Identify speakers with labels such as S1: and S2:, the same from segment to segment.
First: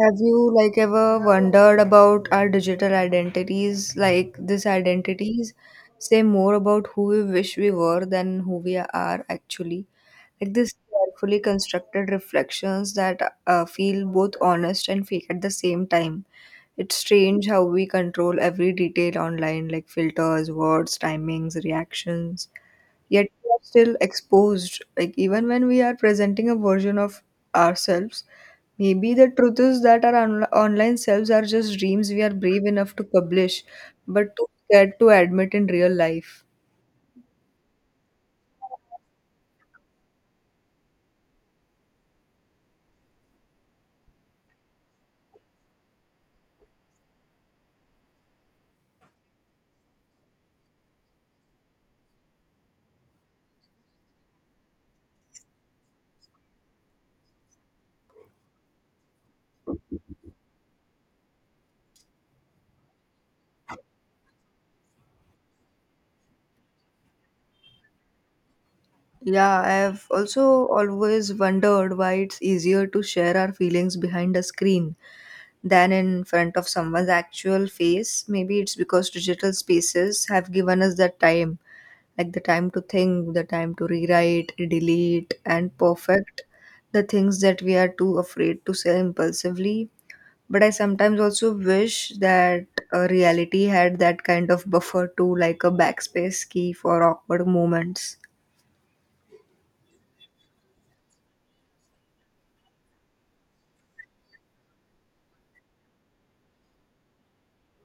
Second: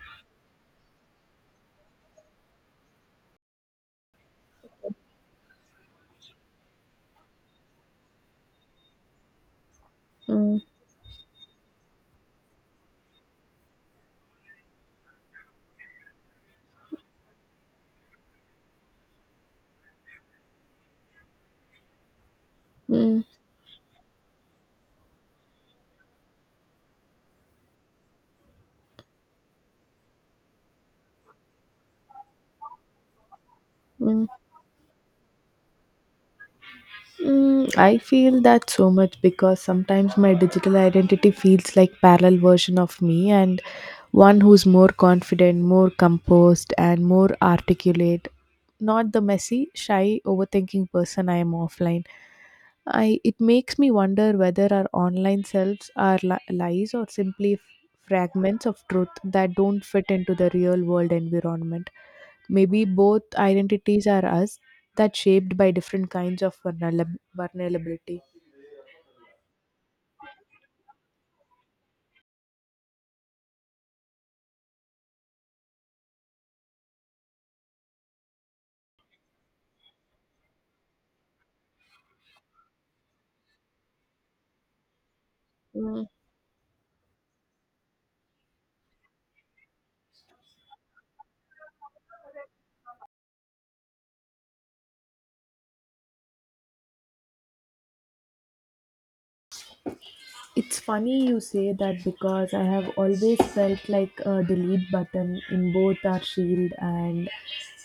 S1: Have you ever wondered about our digital identities? Like these identities say more about who we wish we were than who we are actually. Like
S2: Mm,
S1: these carefully constructed reflections that feel both honest and fake at the same time. It's strange how we control every detail online, like filters, words, timings, reactions.
S2: mm,
S1: Yet we are still exposed. Like even when we are presenting a version of ourselves. Maybe the truth is that our online selves are just dreams we are brave enough to publish,
S2: mm,
S1: but too scared to admit in real life.
S2: mm. I feel that so much because sometimes my digital identity feels like parallel version of me and one who's more confident, more composed and more articulate, not the messy, shy, overthinking person I am offline. I It makes me wonder whether our online selves are lies or simply fragments of truth that don't fit into the real world environment. Maybe both identities are us that shaped by different kinds of vulnerability.
S1: Yeah, I have also always wondered why it's easier to share our feelings behind a screen than in front of someone's actual face. Maybe it's because digital spaces have given us that time, like the time to think, the time to rewrite, delete, and
S2: Mm.
S1: perfect the things that we are too afraid to say impulsively. But I sometimes also wish that reality had that kind of buffer too, like a backspace key for awkward moments.
S2: It's funny you say that because I have always felt like a delete button in both our shield and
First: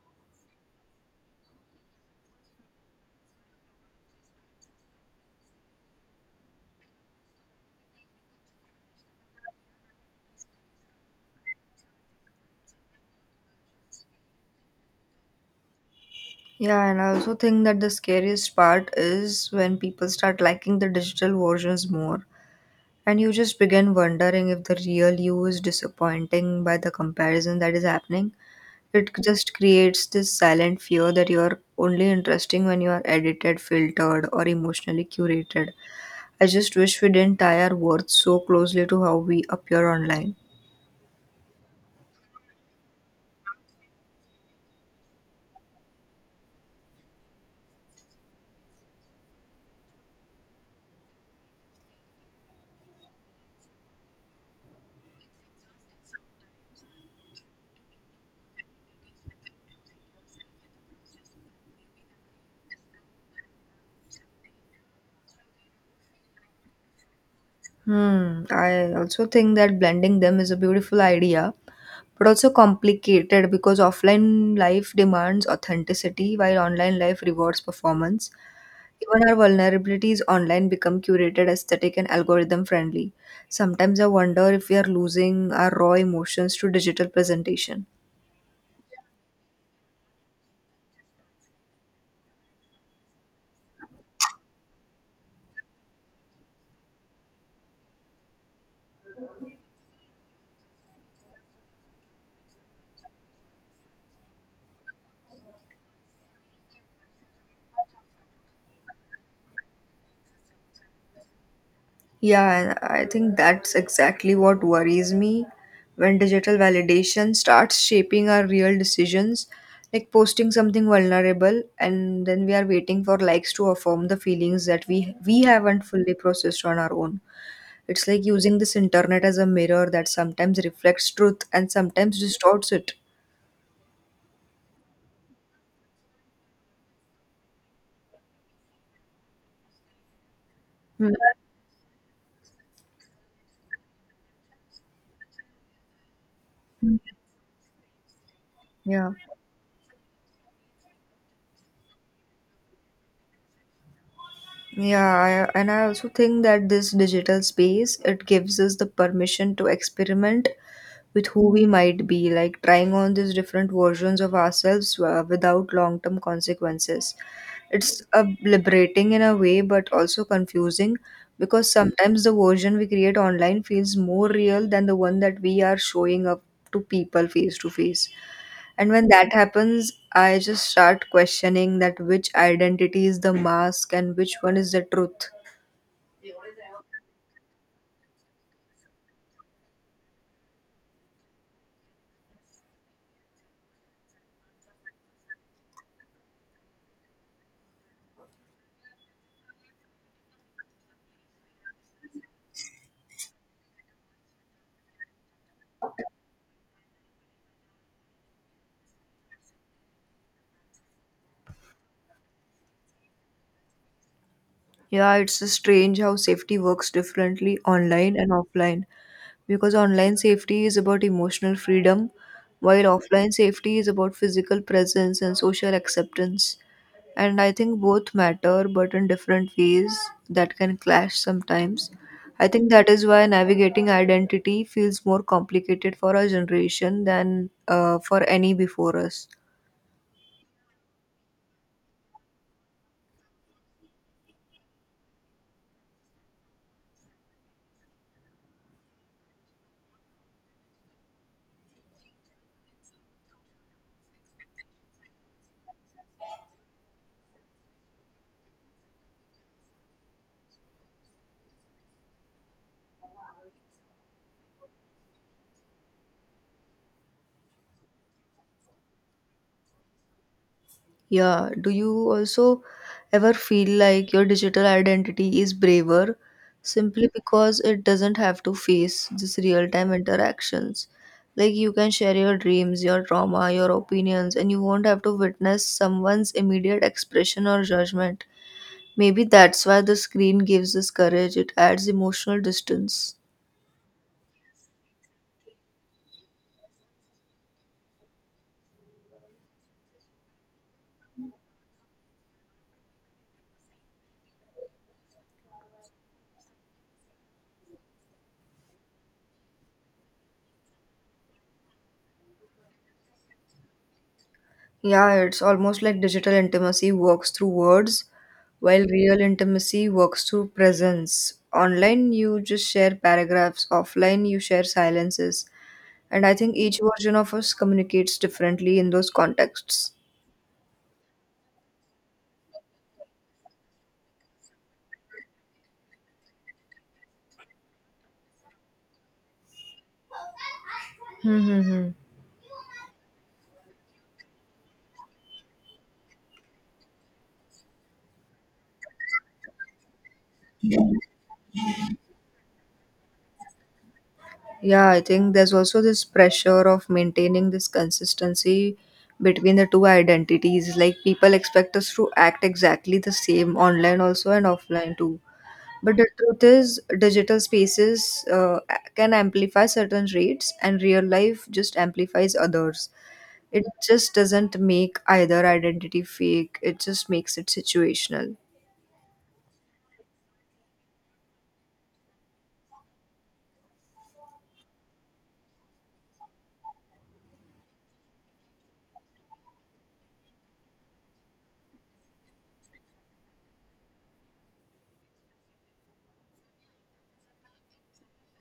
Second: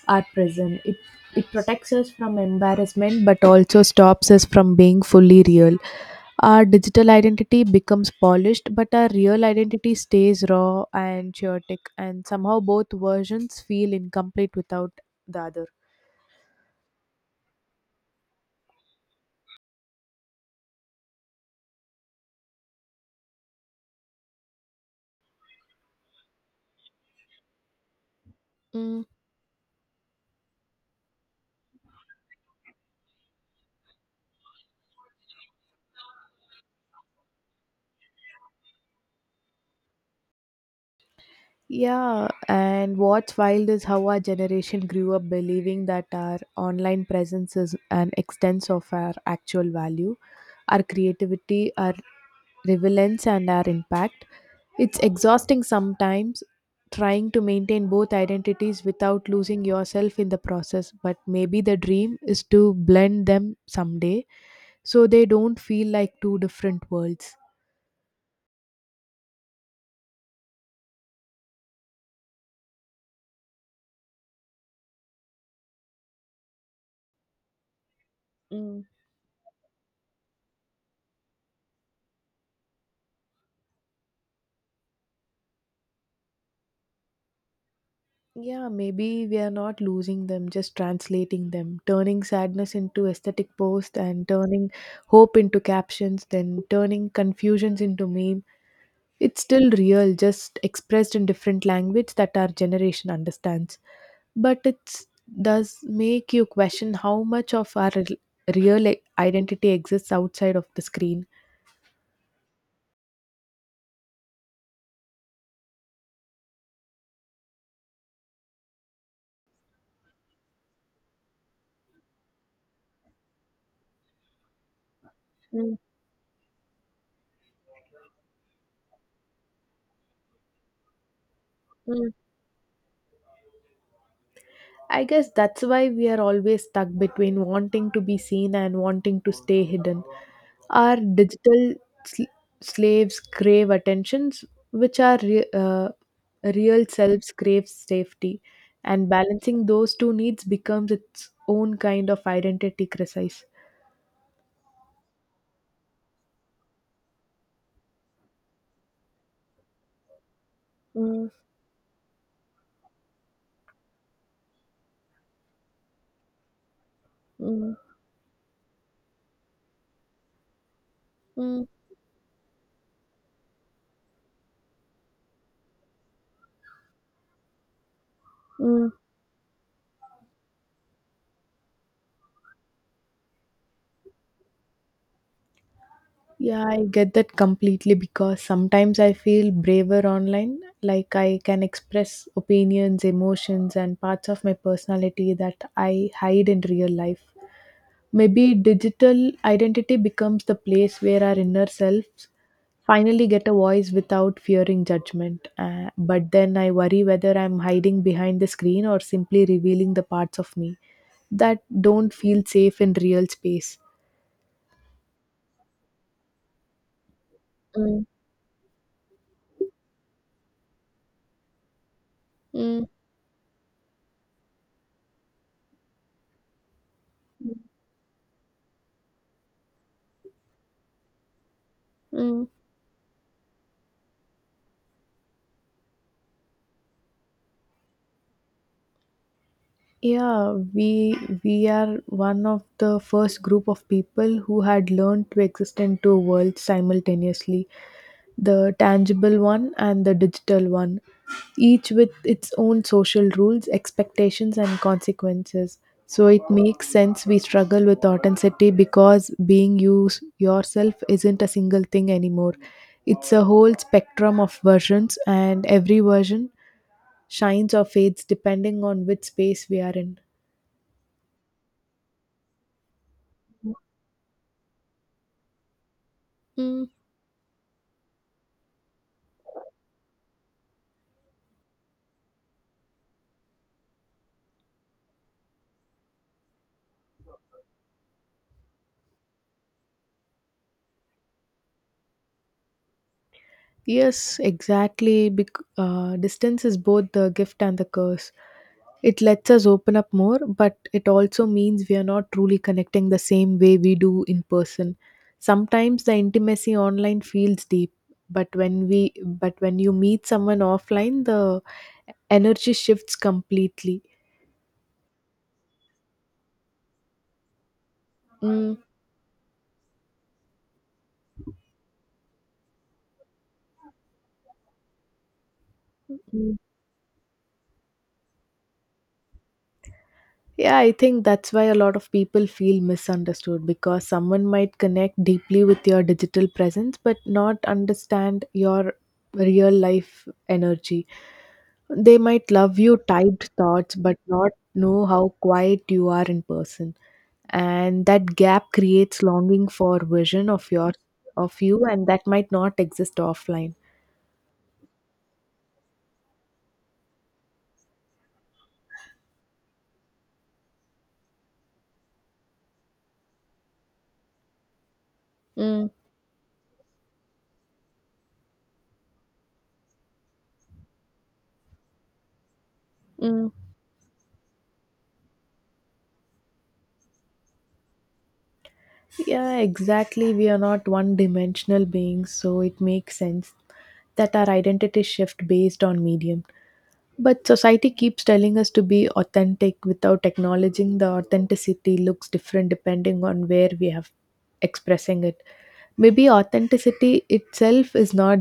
S2: our prison. It protects us from embarrassment but also stops us from being fully real. Our digital identity becomes polished but our real identity stays raw and chaotic and somehow both versions feel incomplete without the other.
S1: Yeah, and I also think that the scariest part is when people start liking the digital versions more, and you just begin wondering if the real you is disappointing by the comparison that is happening.
S2: Mm.
S1: It just creates this silent fear that you're only interesting when you are edited, filtered, or emotionally curated. I just wish we didn't tie our worth so closely to how we appear online.
S2: Yeah, and what's wild is how our generation grew up believing that our online presence is an extent of our actual value, our creativity, our relevance, and our impact. It's exhausting sometimes trying to maintain both identities without losing yourself in the process, but maybe the dream is to blend them someday so they don't feel like two different worlds.
S1: Hmm, I also think that blending them is a beautiful idea, but also complicated because offline life demands authenticity while online life rewards performance. Even our vulnerabilities online become curated, aesthetic, and algorithm friendly. Sometimes I wonder if we are losing our raw emotions to digital presentation.
S2: Yeah, maybe we are not losing them, just translating them, turning sadness into aesthetic posts and turning hope into captions, then turning confusions into meme. It's still real, just expressed in different language that our generation understands. But it does make you question how much of our real identity exists outside of the screen.
S1: Yeah, and I think that's exactly what worries me when digital validation starts shaping our real decisions, like posting something vulnerable and then we are waiting for likes to affirm the feelings that we
S2: Mm,
S1: haven't fully processed on our own. It's like using this internet as a mirror that sometimes reflects truth and
S2: mm.
S1: sometimes distorts it.
S2: I guess that's why we are always stuck between wanting to be seen and wanting to stay hidden. Our
S1: Hmm.
S2: digital sl- slaves crave attentions, which our real selves crave safety, and
S1: Yeah.
S2: balancing those two needs becomes its own kind of identity crisis.
S1: Yeah, I, and I also think that this digital space, it gives us the permission to experiment with
S2: Mm,
S1: who we might be, like trying on these different versions of ourselves without long term consequences.
S2: mm,
S1: It's liberating in a way, but also confusing
S2: mm,
S1: because sometimes the version we create online feels more real than the one that we are showing up to people face to face. And
S2: mm.
S1: when that happens, I just start questioning that which identity is the mask and which one is the truth.
S2: Yeah, I get that completely because sometimes I feel braver online. Like I can express opinions, emotions, and parts of my personality that I hide in real life. Maybe digital identity becomes the place where our inner selves finally get a voice without fearing judgment. But then I worry whether I'm hiding behind the screen or simply revealing the parts of me that don't feel safe in real space.
S1: Yeah, it's strange how safety works differently
S2: Mm,
S1: online and offline because online safety is about emotional freedom, while
S2: mm,
S1: offline safety is about physical presence and social acceptance. And I think both matter, but in different ways that can clash sometimes. I
S2: mm.
S1: think that is why navigating identity feels more complicated for our generation than for any before us.
S2: Yeah, we are one of the first group of people who had learned to exist in two worlds simultaneously, the tangible one and the digital one, each with its own social rules, expectations and consequences. So it makes sense we struggle with authenticity because being you yourself isn't a single thing anymore. It's a whole spectrum of versions and every version shines or fades depending on which space we are in.
S1: Yeah, do you also ever feel like your digital identity is braver
S2: Mm,
S1: simply because it doesn't have to face this real-time interactions? Like you can share your dreams, your trauma, your opinions, and you won't have to witness someone's immediate expression or judgment. Maybe that's why the screen gives us courage, it adds emotional distance.
S2: yes, exactly. Distance is both the gift and the curse. It lets us open up more, but it also means we are not truly connecting the same way we do in person. Sometimes the intimacy online feels deep, but when we but when you meet someone offline, the energy shifts completely.
S1: Yeah, it's almost like digital intimacy works through words,
S2: Mm.
S1: while real intimacy works through presence. Online, you just share paragraphs, offline, you share silences. And I think each version of us communicates differently in those contexts.
S2: Yeah, I think that's why a lot of people feel misunderstood because someone might connect deeply with your digital presence but not understand your real life energy.
S1: Mm-hmm.
S2: They might love you typed thoughts but not know how quiet you are in person. And that gap creates longing for vision of your of you and that might not exist offline.
S1: Yeah, I think there's also this pressure of maintaining this consistency between the two identities. Like, people expect us to act exactly the same online, also, and offline, too.
S2: Mm,
S1: But the truth is, digital spaces can amplify certain traits, and real life just amplifies others.
S2: mm.
S1: It just doesn't make either identity fake, it just makes it situational.
S2: Yeah, exactly. We are not one dimensional beings, so it makes sense that our identity shift based on medium. But society keeps telling us to be authentic without acknowledging the authenticity looks different depending on where we have expressing it. Maybe authenticity itself is not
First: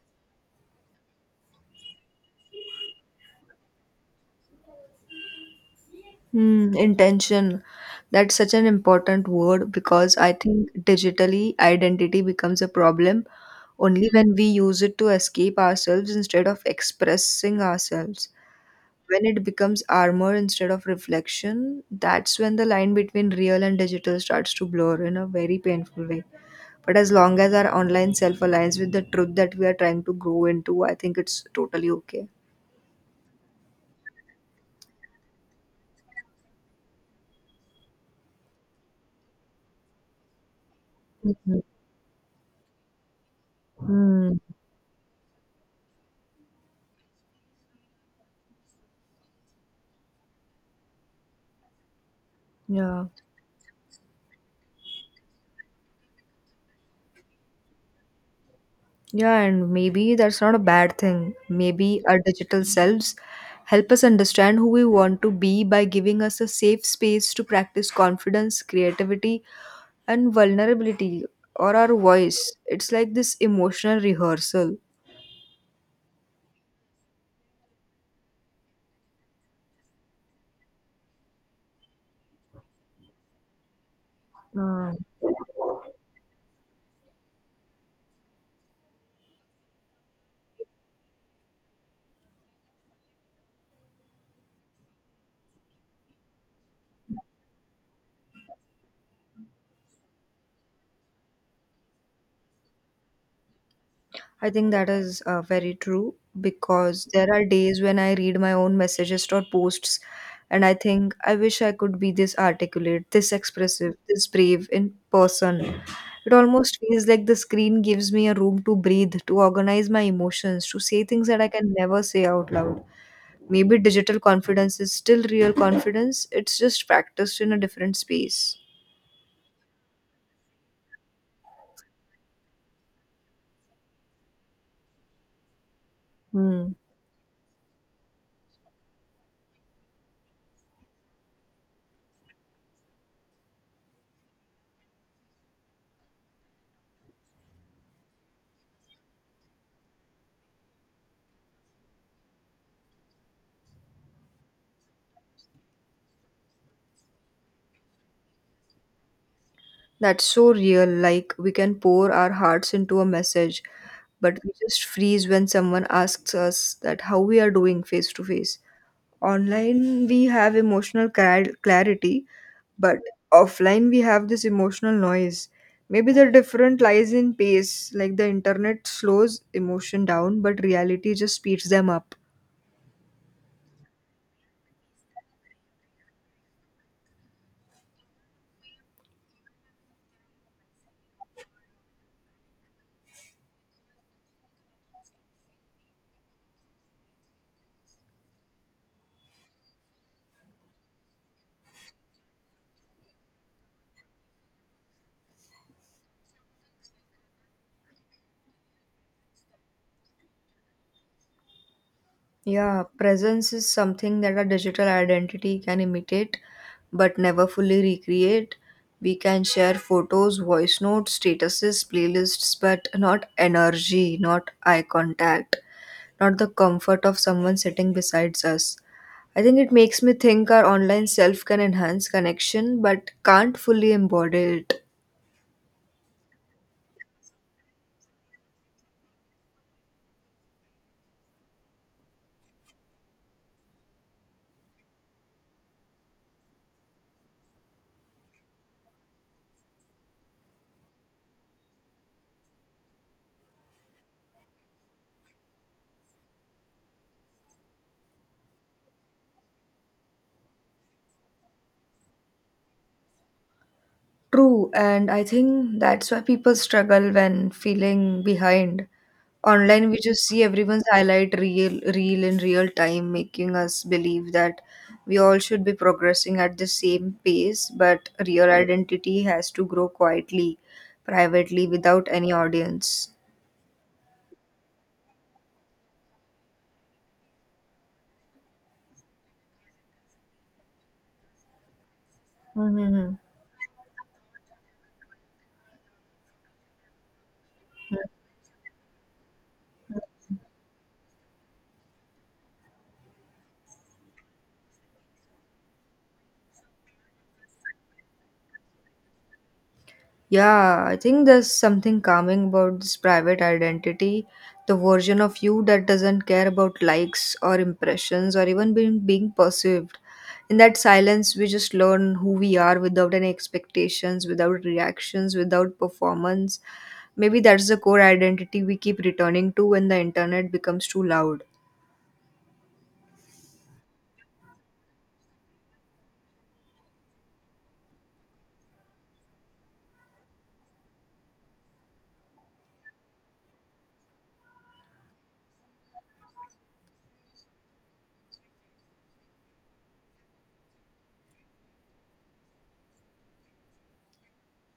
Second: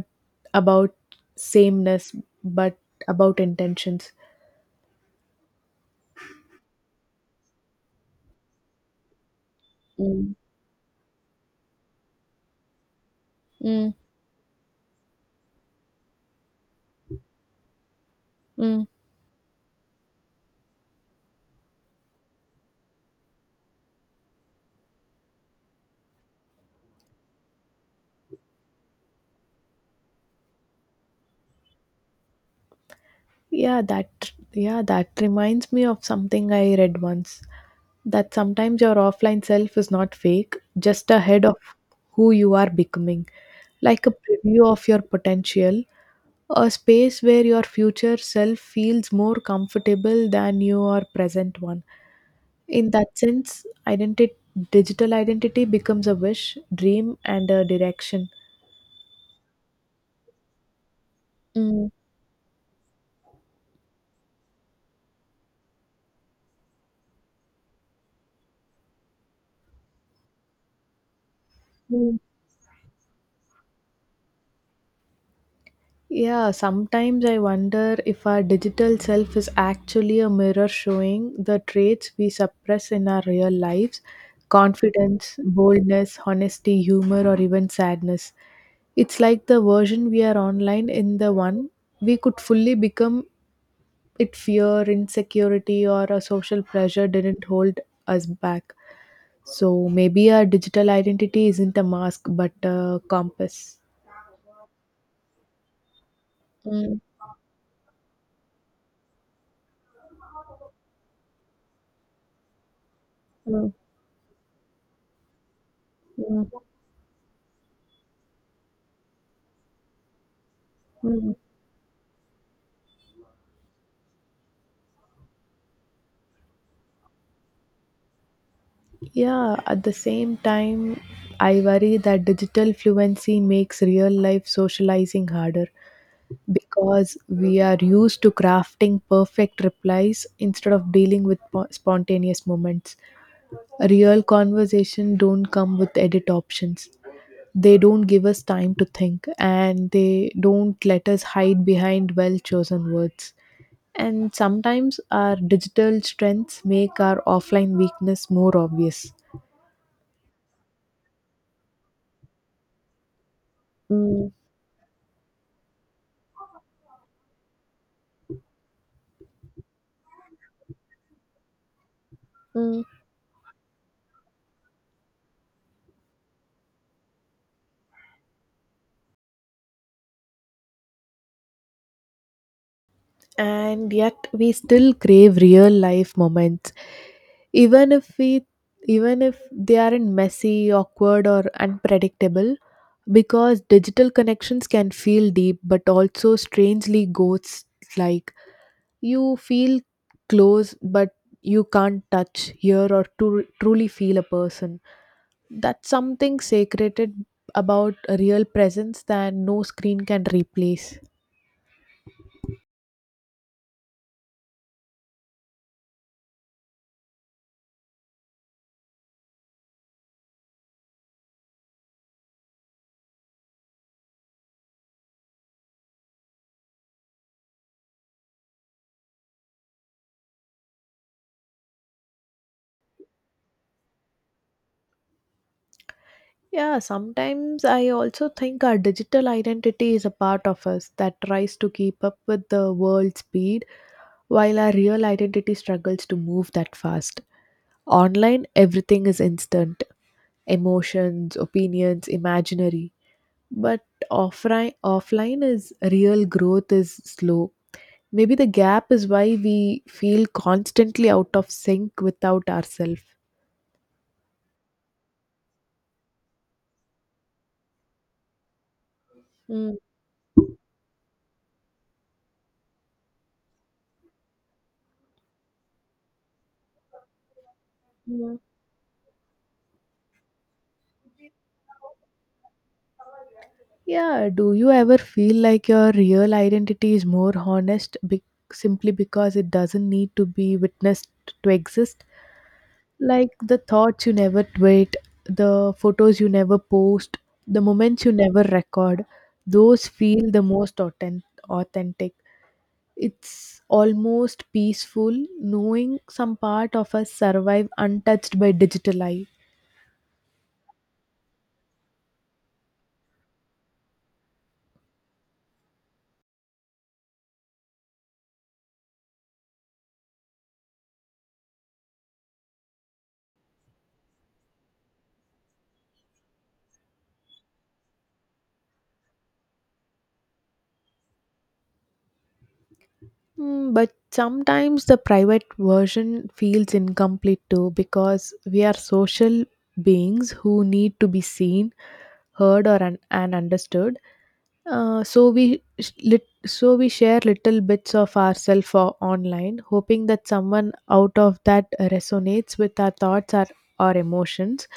S2: about sameness but about intentions.
S1: Hmm, intention. That's such an important word because I
S2: Mm,
S1: think digitally identity becomes a problem
S2: mm,
S1: only when we use it to escape ourselves instead of expressing ourselves.
S2: mm.
S1: When it becomes armor instead of reflection, that's when the line between real and digital starts to blur in a very painful way. But as long as our online self aligns with the truth that we are trying to grow into, I think it's totally okay.
S2: Yeah, that reminds me of something I read once. That sometimes your offline self is not fake, just a head of
S1: Mhm.
S2: who you are becoming. Like a
S1: Hmm.
S2: preview of your potential, a space where your future self feels more comfortable than your present one. In
S1: Yeah.
S2: that sense, identity digital identity becomes a wish, dream and a direction.
S1: Yeah, and maybe that's not a bad thing. Maybe our digital selves help us understand who we want to be by giving us a safe space to practice confidence, creativity, and vulnerability or our
S2: Mm.
S1: voice. It's like this emotional rehearsal.
S2: Yeah, sometimes I wonder if our digital self is actually a mirror showing the traits we suppress in our real lives
S1: Mm.
S2: confidence, boldness, honesty, humor, or even sadness. It's like the version we are online in the one we could fully become it fear, insecurity, or a social pressure didn't hold us back. So maybe our digital identity isn't a mask but a compass.
S1: I think that is very true
S2: Mm,
S1: because there are days when I read my own messages or posts and I think I wish I could be this articulate, this
S2: mm,
S1: expressive, this brave in person. It
S2: mm,
S1: almost feels like the screen gives me a room to breathe, to organize my emotions, to say things
S2: mm.
S1: that I can never say out loud. Maybe digital confidence is still real confidence, it's just practiced in a different space.
S2: Yeah, at the same time, I worry that digital fluency makes real life socializing harder
S1: Hmm.
S2: because we are used to crafting perfect replies instead of dealing with spontaneous moments. Real conversation don't come with edit options. They don't give us time to think and they don't let us hide behind well chosen words. And sometimes our digital strengths make our offline weakness more obvious.
S1: That's so real. Like, we can pour our hearts into a message,
S2: Mm.
S1: but we just freeze when someone asks us that how we are doing face to face. Online, we have emotional clarity,
S2: Mm,
S1: but offline, we have this emotional noise. Maybe the difference lies in pace, like the internet slows emotion down, but reality just speeds them up.
S2: and yet we still crave real life moments even if we even if they aren't messy awkward or unpredictable because digital connections can feel deep but also strangely ghost like you feel close but you can't touch hear or to truly feel a person that's something sacred about a real presence that no screen can replace.
S1: Yeah, presence is something that a digital identity can imitate but never fully recreate. We can share photos, voice notes, statuses, playlists, but not energy, not eye contact, not the comfort of someone sitting besides us. I think it makes me think our online self can enhance connection but can't fully embody it.
S2: Yeah, sometimes I also think our digital identity is a part of us that tries to keep up with the world's speed while our real identity struggles to move that fast. Online, everything is instant emotions, opinions, imaginary. But offline is real growth is slow. Maybe the gap is why we feel constantly out of sync without ourselves.
S1: True, and I think that's why people struggle when feeling behind. Online, we just see everyone's highlight real, real in real time, making us believe that we all should be progressing at the same pace, but real identity has to grow quietly, privately, without any audience.
S2: Yeah, do you ever feel like your real identity is more honest simply because it doesn't need to be witnessed to exist?
S1: Mm-hmm.
S2: Like the thoughts you never tweet, the photos you never post, the moments you never record, those feel the most authentic. It's almost peaceful knowing some part of us survive untouched by digital life.
S1: Yeah, I think there's something calming about this private identity, the version of you that doesn't care about likes or impressions or even being perceived. In that silence, we just learn who we are without any expectations, without reactions, without performance. Maybe that's the core identity we keep returning to when the internet becomes too loud.
S2: Mm, but sometimes the private version feels incomplete too because we are social beings who need to be seen, heard, and understood. So we share little bits of ourselves online, hoping that someone out of that resonates with our thoughts or our emotions.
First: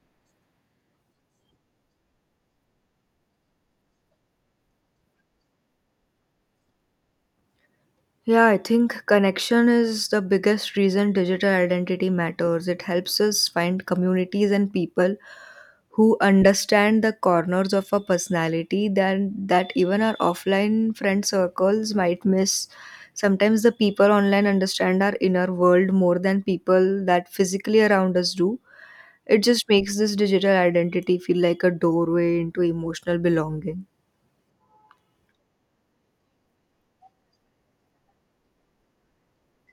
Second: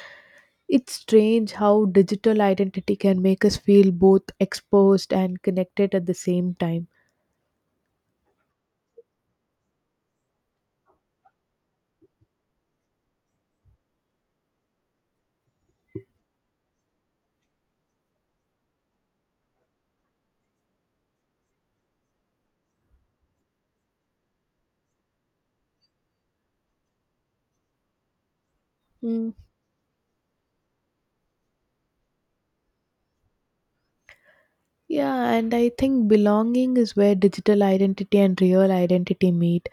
S2: It's strange how digital identity can make us feel both exposed and connected at the same time.
S1: Yeah, I think connection is the biggest reason digital identity matters. It helps us find communities and people who understand the corners of our personality then that even our offline friend circles might miss. Sometimes the people online understand our inner world more than people that physically around us do.
S2: Hmm.
S1: It just makes this digital identity feel like a doorway into emotional belonging.
S2: Yeah, and I think belonging is where digital identity and real identity meet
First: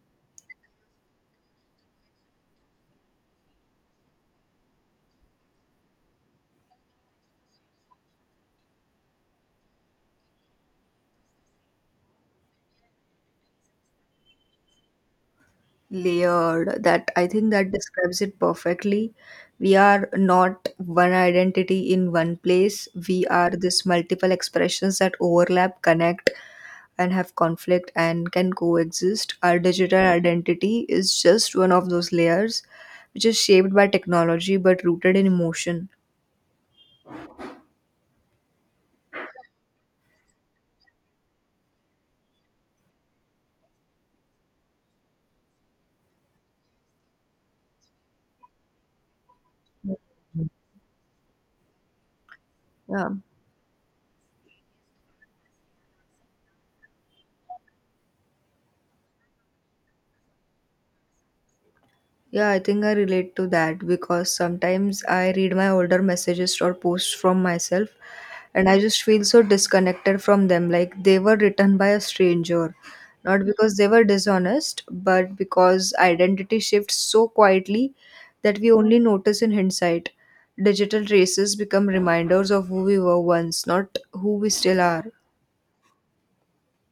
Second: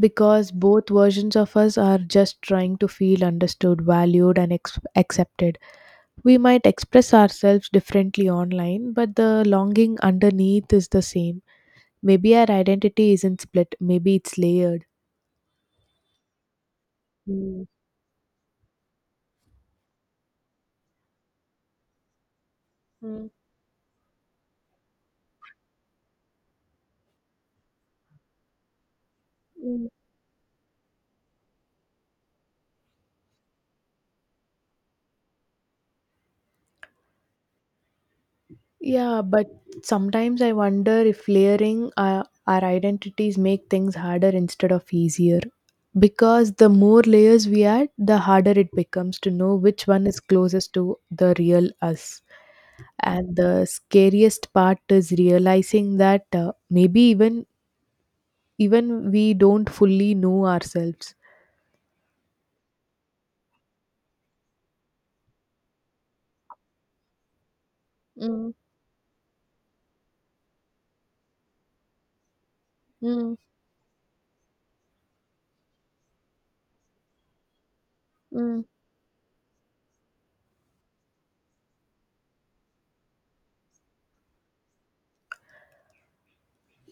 S2: because both versions of us are just trying to feel understood, valued, and accepted. We might express ourselves differently online, but the longing underneath is the same. Maybe our identity isn't split, maybe it's layered.
S1: Layered. That i think
S2: Mm.
S1: that describes it perfectly. We are not one identity in one place, we are this multiple expressions that overlap, connect, and have conflict and can coexist. Our
S2: Mm.
S1: digital identity is just one of those layers, which is shaped by technology but rooted in emotion.
S2: Yeah, but sometimes I wonder if layering our identities make things harder instead of easier. Because the more layers we add, the harder it becomes to know which one is closest to the real us.
S1: Yeah.
S2: And the scariest part is realizing that maybe even we don't fully know ourselves.
S1: Yeah, I think I relate to that because sometimes I read my older messages or posts from myself
S2: Mm,
S1: and I just feel so disconnected from them. Like they were written by a stranger,
S2: mm,
S1: not because they were dishonest, but because identity shifts so quietly that
S2: mm.
S1: we only notice in hindsight. Digital traces become reminders of who we were once, not who we still are.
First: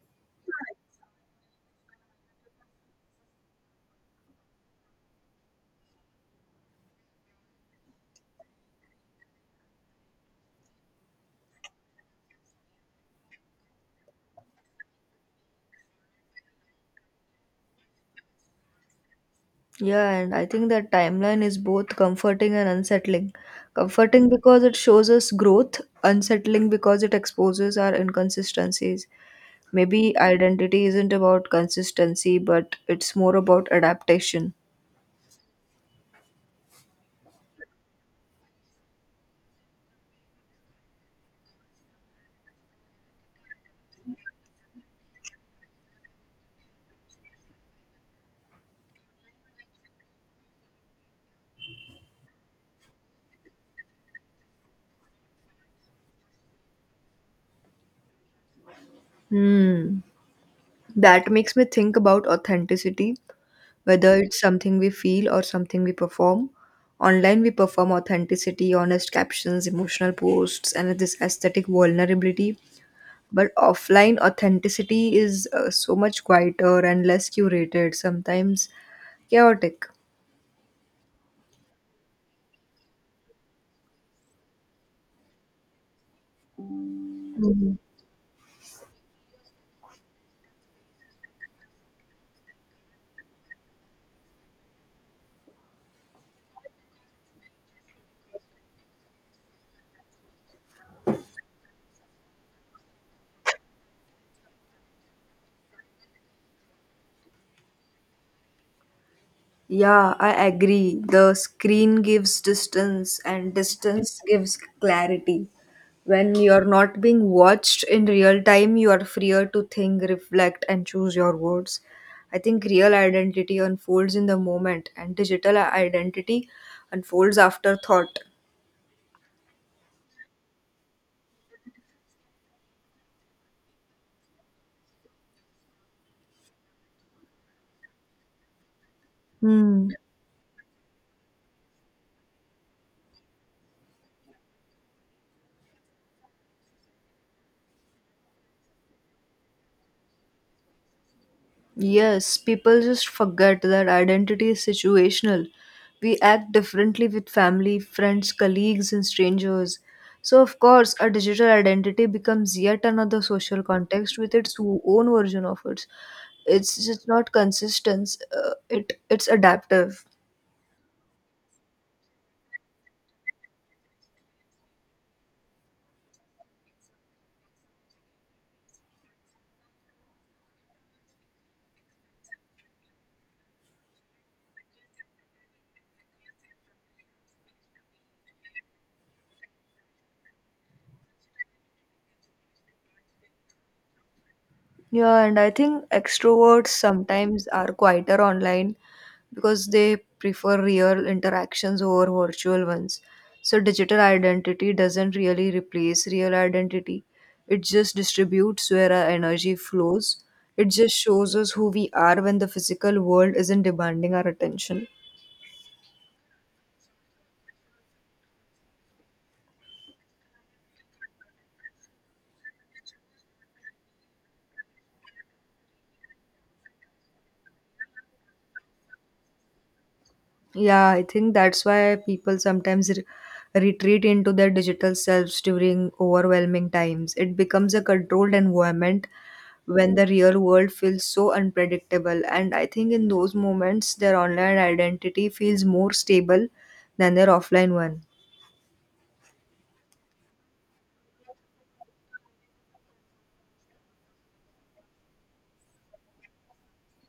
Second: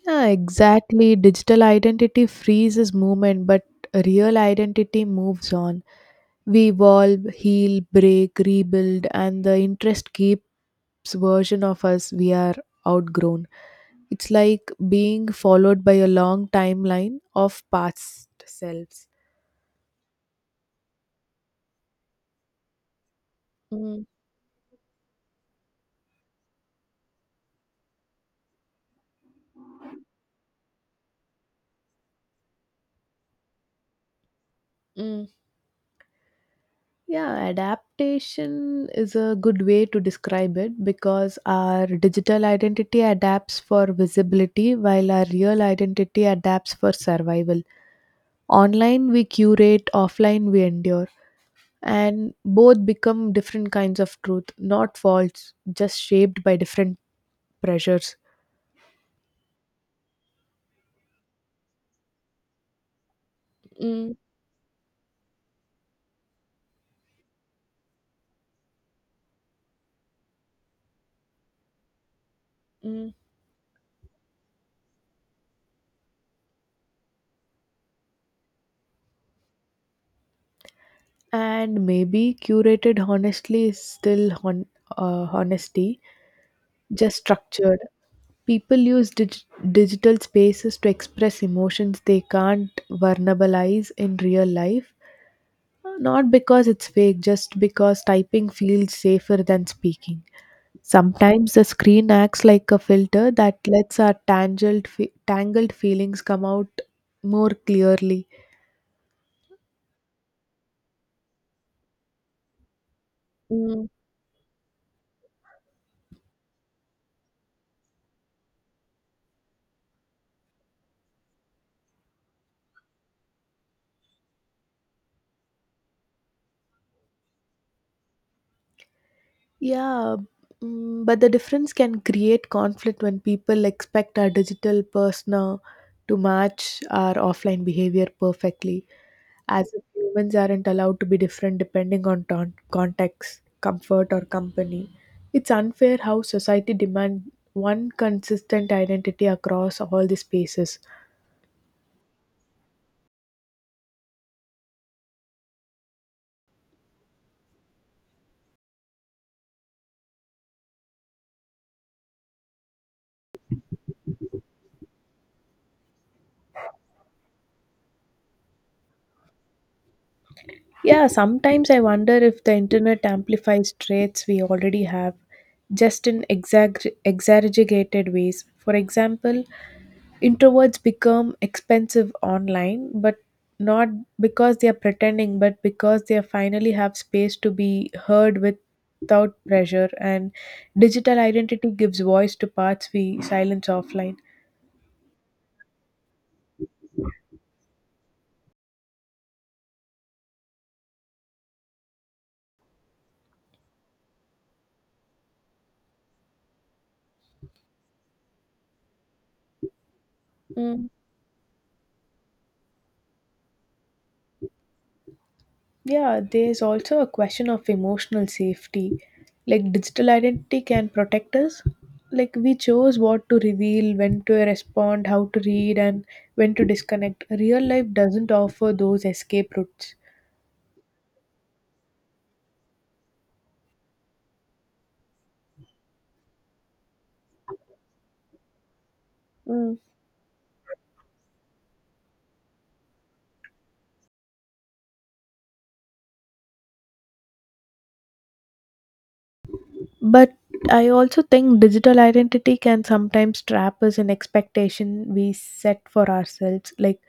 S2: Yeah, exactly. Digital identity freezes movement, but real identity moves on. We evolve, heal, break, rebuild, and the interest keeps version of us we are outgrown. It's like being followed by a long timeline of past selves.
S1: Yeah, and I think that timeline is both comforting and unsettling.
S2: Mm,
S1: Comforting because it shows us growth, unsettling because it exposes our inconsistencies. Maybe identity isn't about consistency, but it's more about adaptation.
S2: mm. Yeah, adaptation is a good way to describe it because our digital identity adapts for visibility while our real identity adapts for survival. Online, we curate, offline, we endure. And both become different kinds of truth, not false, just shaped by different pressures.
S1: Hmm. That makes me think about authenticity,
S2: Mm,
S1: whether it's something we feel or something we perform. Online, we perform authenticity, honest captions, emotional posts, and this aesthetic vulnerability,
S2: mm.
S1: but offline authenticity is so much quieter and less curated, sometimes chaotic.
S2: And maybe curated honestly is still honesty, just
S1: Mhm.
S2: structured. People use digital spaces to express emotions they can't verbalize in real life, not because it's fake, just because typing feels safer than speaking. Sometimes the screen acts like a filter that lets our tangled feelings come out more clearly.
S1: Yeah, I agree. The screen gives distance, and
S2: Mm,
S1: distance gives clarity. When you're not being watched in real time, you are freer to think, reflect, and choose your words. I think real identity unfolds in the moment, and digital identity unfolds after thought.
S2: yeah, mm, but the difference can create conflict when people expect our digital persona to match our offline behavior perfectly, as if
S1: Hmm.
S2: humans aren't allowed to be different depending on context, comfort, or company. It's unfair how society demands one consistent identity across all the spaces.
S1: Yes, people just forget that identity is situational. We act differently with family, friends, colleagues, and strangers. So, of course, a digital identity becomes yet another social context with its own version of it. It's just not consistent. It it's adaptive.
S2: Yeah, sometimes I wonder if the internet amplifies traits we already have, just in exaggerated ways. For example, introverts become expensive online, but not because they are pretending, but because they finally have space to be heard without pressure, and digital identity gives voice to parts we silence offline.
S1: Yeah, and I think extroverts sometimes are quieter online because they prefer real interactions over virtual ones. So, digital identity doesn't really replace real identity, it just distributes where our energy flows. It
S2: Mm.
S1: just shows us who we are when the physical world isn't demanding our attention.
S2: Yeah, there's also a question of emotional safety. Like digital identity can protect us. Like we chose what to reveal, when to respond, how to read, and when to disconnect. Real life doesn't offer those escape routes.
S1: Yeah, I think that's why people sometimes retreat into their digital selves during overwhelming times. It becomes a controlled environment
S2: Mm.
S1: when the real world feels so unpredictable. And I think in those moments, their online identity feels more stable than their offline one.
S2: But I also think digital identity can sometimes trap us in expectation we set for ourselves. Like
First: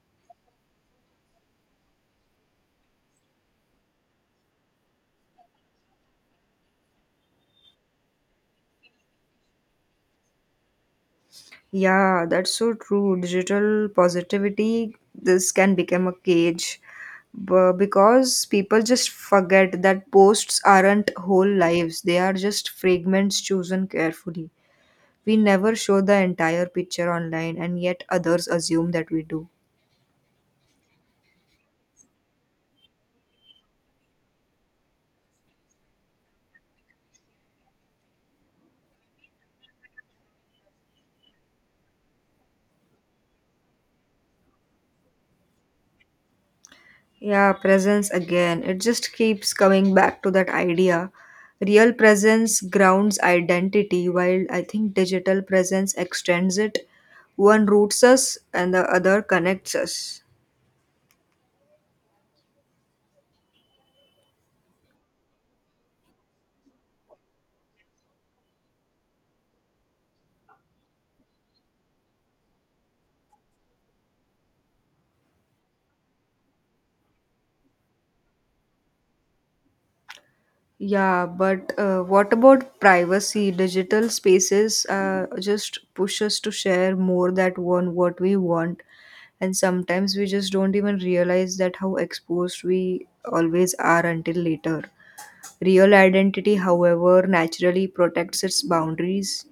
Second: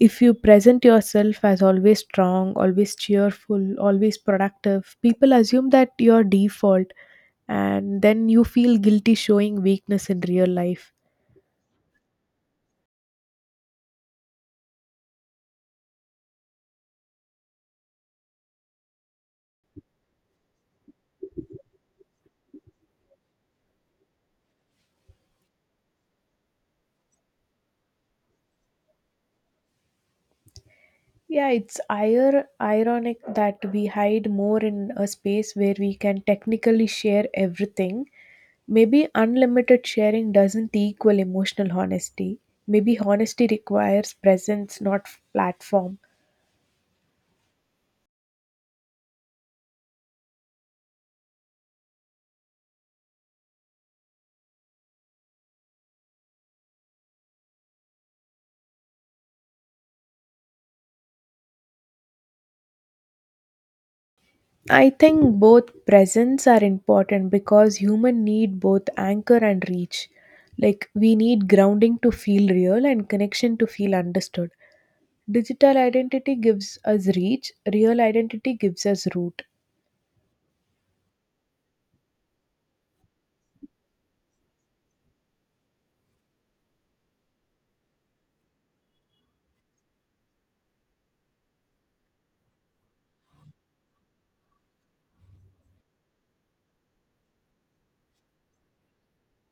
S2: if you present yourself as always strong, always cheerful, always productive, people assume that your default. And then you feel guilty showing weakness in real life.
S1: Yeah, that's so true. Digital positivity, this can become a cage because people just forget that posts aren't whole lives, they are just fragments chosen carefully. We never show the entire picture online, and yet others assume that we do.
S2: Yeah, it's ironic that we hide more in a space where we can technically share everything. Maybe unlimited sharing doesn't equal emotional honesty. Maybe honesty requires presence, not platform.
S1: Yeah, presence again. It just keeps coming back to that idea. Real presence grounds identity, while I think digital presence extends it. One roots us and the other connects us.
S2: I think both presence are important because human need both anchor and reach. Like we need grounding to feel real and connection to feel understood. Digital identity gives us reach, real identity gives us root.
S1: Yeah, but what about privacy? Digital spaces just push us to share more that one what we want, and sometimes we just don't even realize that how exposed we always are until later. Real identity, however, naturally protects its boundaries.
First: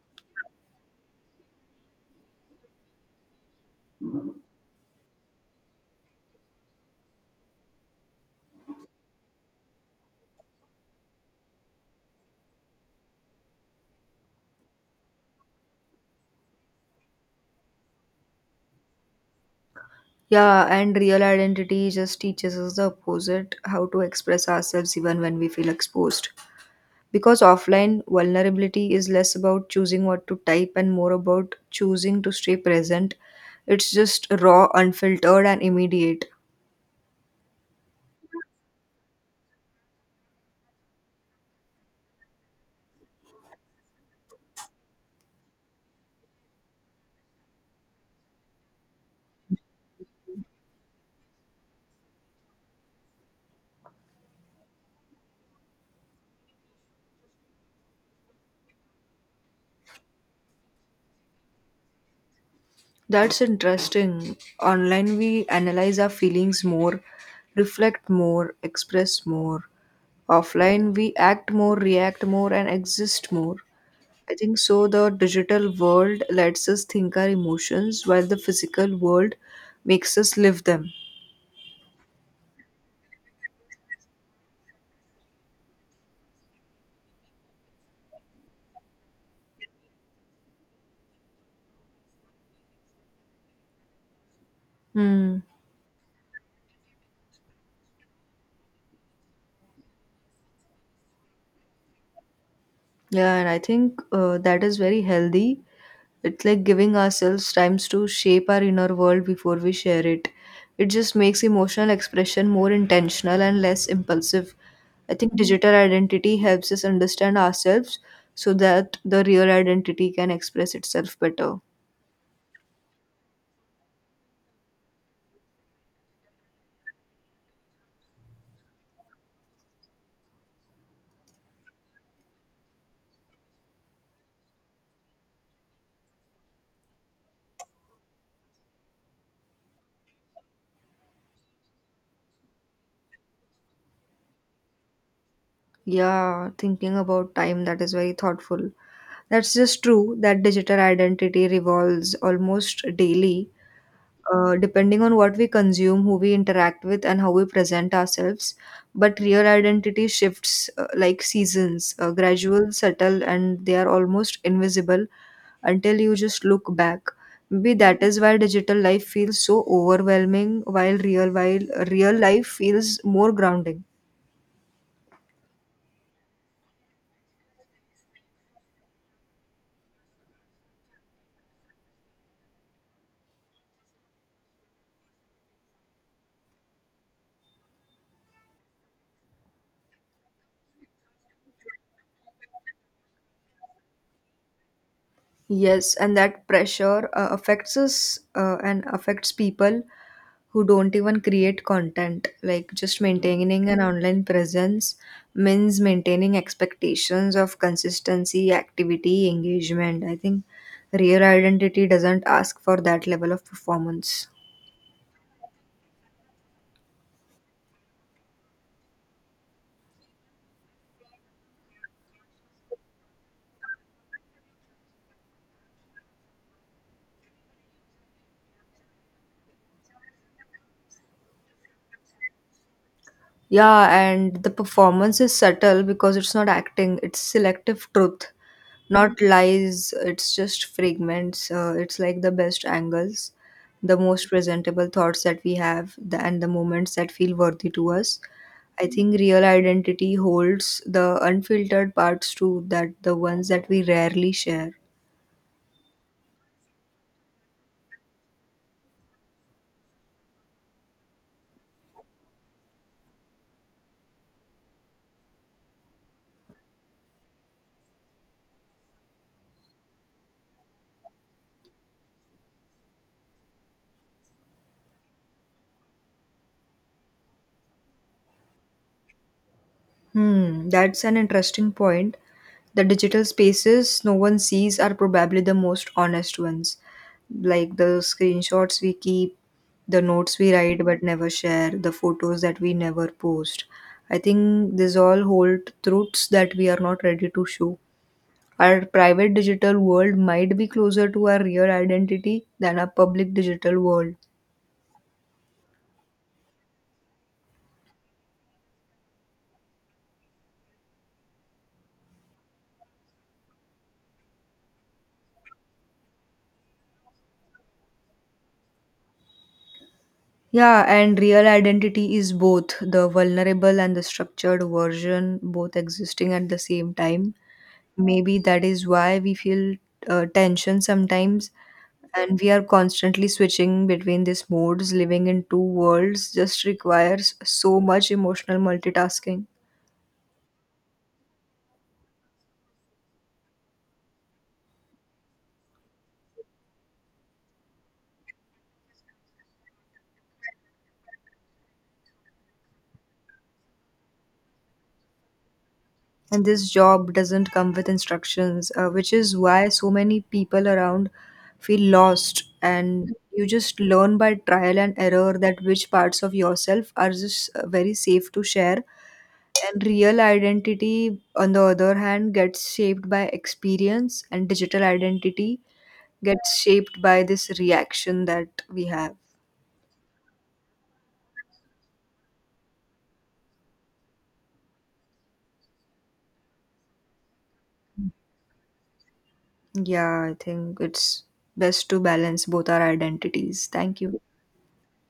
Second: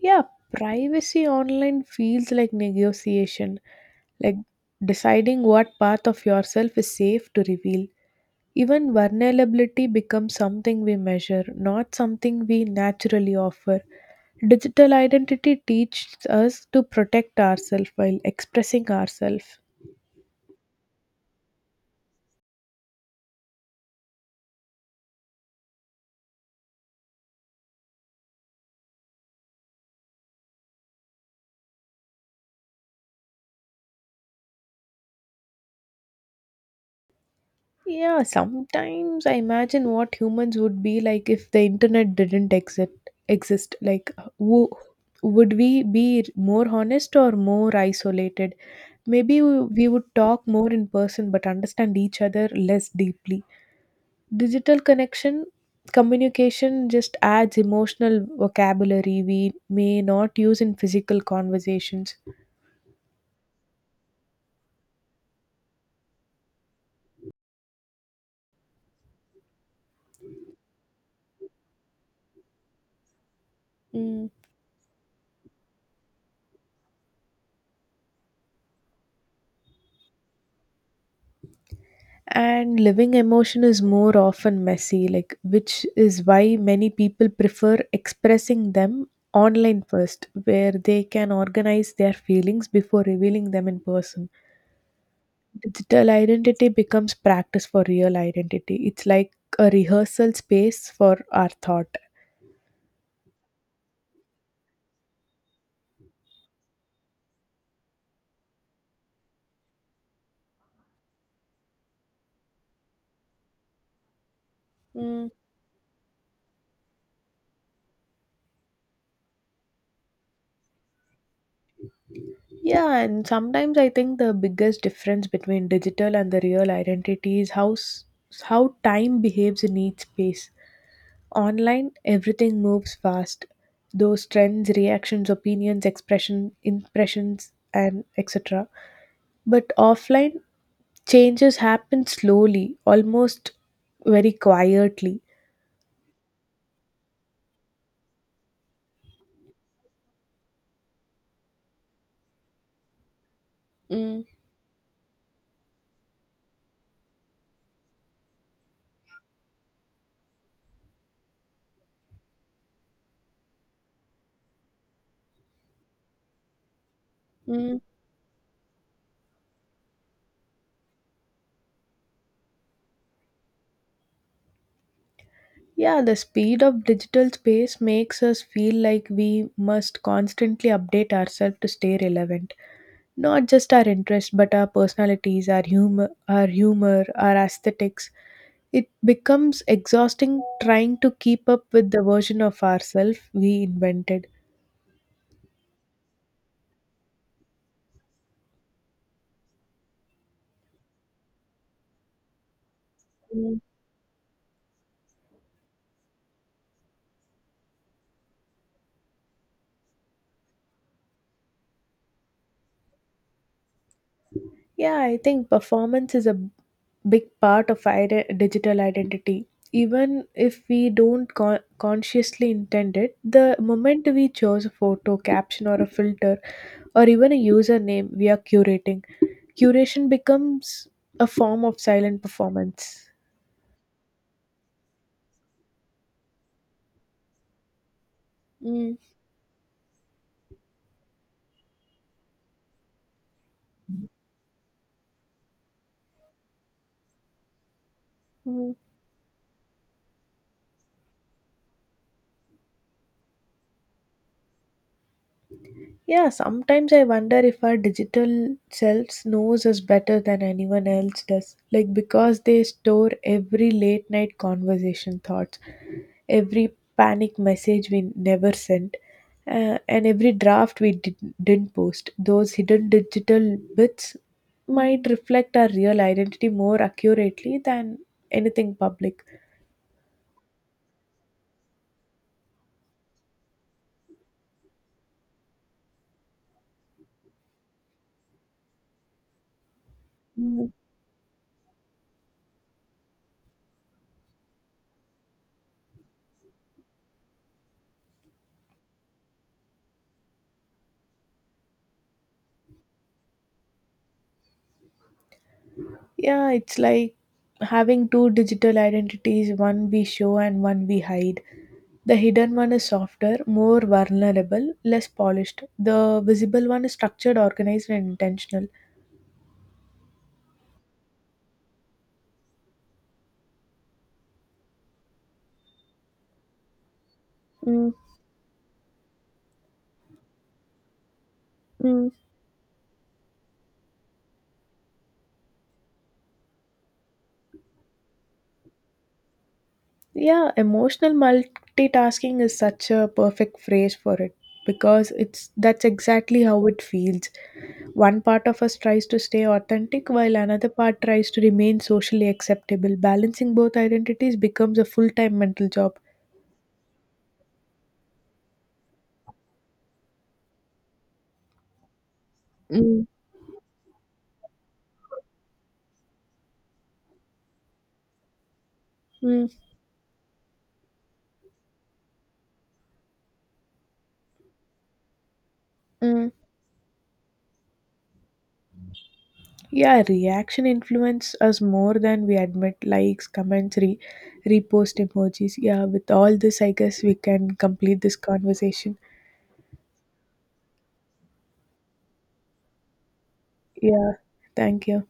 S2: Yeah, privacy online feels like negotiation, like deciding what part of yourself is safe to reveal. Even vulnerability becomes something we measure, not something we naturally offer. Digital identity teaches us to protect ourselves while expressing ourselves.
S1: Yeah, and real identity just teaches us the opposite how to express ourselves even when we feel exposed. Because offline, vulnerability is less about choosing what to type and more about choosing to stay present. It's just raw, unfiltered, and immediate.
S2: Yeah, sometimes I imagine what humans would be like if the internet didn't exist. Like, wo- would we be more honest or more isolated? Maybe we would talk more in person, but understand each other less deeply. Digital connection communication just adds emotional vocabulary we may not use in physical conversations.
S1: That's interesting. Online, we analyze our feelings more, reflect more, express more. Offline, we act more, react more, and exist more.
S2: Mm.
S1: I think so. The digital world lets us think our emotions, while the physical world makes us live them.
S2: And living emotion is more often messy like which is why many people prefer expressing them online first where they can organize their feelings before revealing them in person
S1: Hmm.
S2: digital identity becomes practice for real identity it's like a rehearsal space for our thought.
S1: Yeah, and I think that is very healthy. It's like giving ourselves times to shape our inner world before we share it. It just makes emotional expression more intentional and less impulsive. I
S2: Mm,
S1: think digital identity helps us understand ourselves so that the real identity can express itself better.
S2: yeah, and sometimes I think the biggest difference between digital and the real identity is how time behaves in each space. Online, everything moves fast. Those trends, reactions, opinions, expression, impressions, and etc. But offline, changes happen slowly, almost very quietly.
S1: Yeah, thinking about time, that is very thoughtful. That's just true that digital identity revolves almost daily
S2: Mm,
S1: depending on what we consume, who we interact with, and how we present ourselves. But real identity shifts like seasons, gradual, subtle, and they are almost invisible until you just look back. Maybe
S2: mm.
S1: that is why digital life feels so overwhelming, while real life feels more grounding.
S2: Yeah, the speed of digital space makes us feel like we must constantly update ourselves to stay relevant. Not just our interest, but our personalities, our humor, our aesthetics. It becomes exhausting trying to keep up with the version of ourselves we invented.
S1: Yes, and that pressure affects us and affects people who don't even create content. Like just
S2: Mm.
S1: maintaining an online presence means maintaining expectations of consistency, activity, engagement. I think real identity doesn't ask for that level of performance.
S2: Yeah, I think performance is a big part of digital identity. Even if we don't consciously intend it, the moment we chose a photo, caption, or a filter, or even a username we are curating, curation becomes a form of silent performance.
S1: Yeah, and the performance is subtle because it's not acting, it's selective truth,
S2: Mm,
S1: not lies, it's just fragments. It's like the best angles, the most presentable thoughts that we have, and the moments that feel worthy to us.
S2: mm.
S1: I think real identity holds the unfiltered parts too, that the ones that we rarely share.
S2: Yeah, sometimes I wonder if our digital selves knows us better than anyone else does. Like because they store every late night conversation thoughts, every panic message we never sent, and every didn't post. Those hidden digital bits might reflect our real identity more accurately than anything public.
S1: Hmm, that's an interesting point. The digital spaces no one sees are probably the most honest ones. Like the screenshots we keep, the notes we write but never share, the photos that we never post. I think these all hold truths that we are not ready to show. Our private digital world might be closer to our real identity than our public digital world.
S2: Yeah, it's like having two digital identities, one we show and one we hide. The hidden one is softer, more vulnerable, less polished. The visible one is structured, organized, and intentional.
S1: Yeah, and real identity is both the vulnerable and the structured version, both existing at the same time.
S2: Mm,
S1: Maybe that is why we feel tension sometimes,
S2: mm.
S1: and we are constantly switching between these modes. Living in two worlds just requires so much emotional multitasking.
S2: Yeah, emotional multitasking is such a perfect phrase for it because it's that's exactly how it feels. One part of us tries to stay authentic while another part tries to remain socially acceptable. Balancing both identities becomes a full-time mental job.
S1: And this job doesn't come with instructions which is why so many people around feel lost
S2: Mm,
S1: and you just learn by trial and error that which parts of yourself are just very safe to share.
S2: mm,
S1: And real identity on the other hand gets shaped by experience, and digital identity
S2: mm.
S1: gets shaped by this reaction that we have.
S2: Yeah, reaction influence us more than we admit. Likes, comments, repost emojis. Yeah, with all this, I guess we can complete this conversation.
S1: Yeah, I think it's best to balance both our identities. Thank
S2: Yeah,
S1: you.
S2: thank you.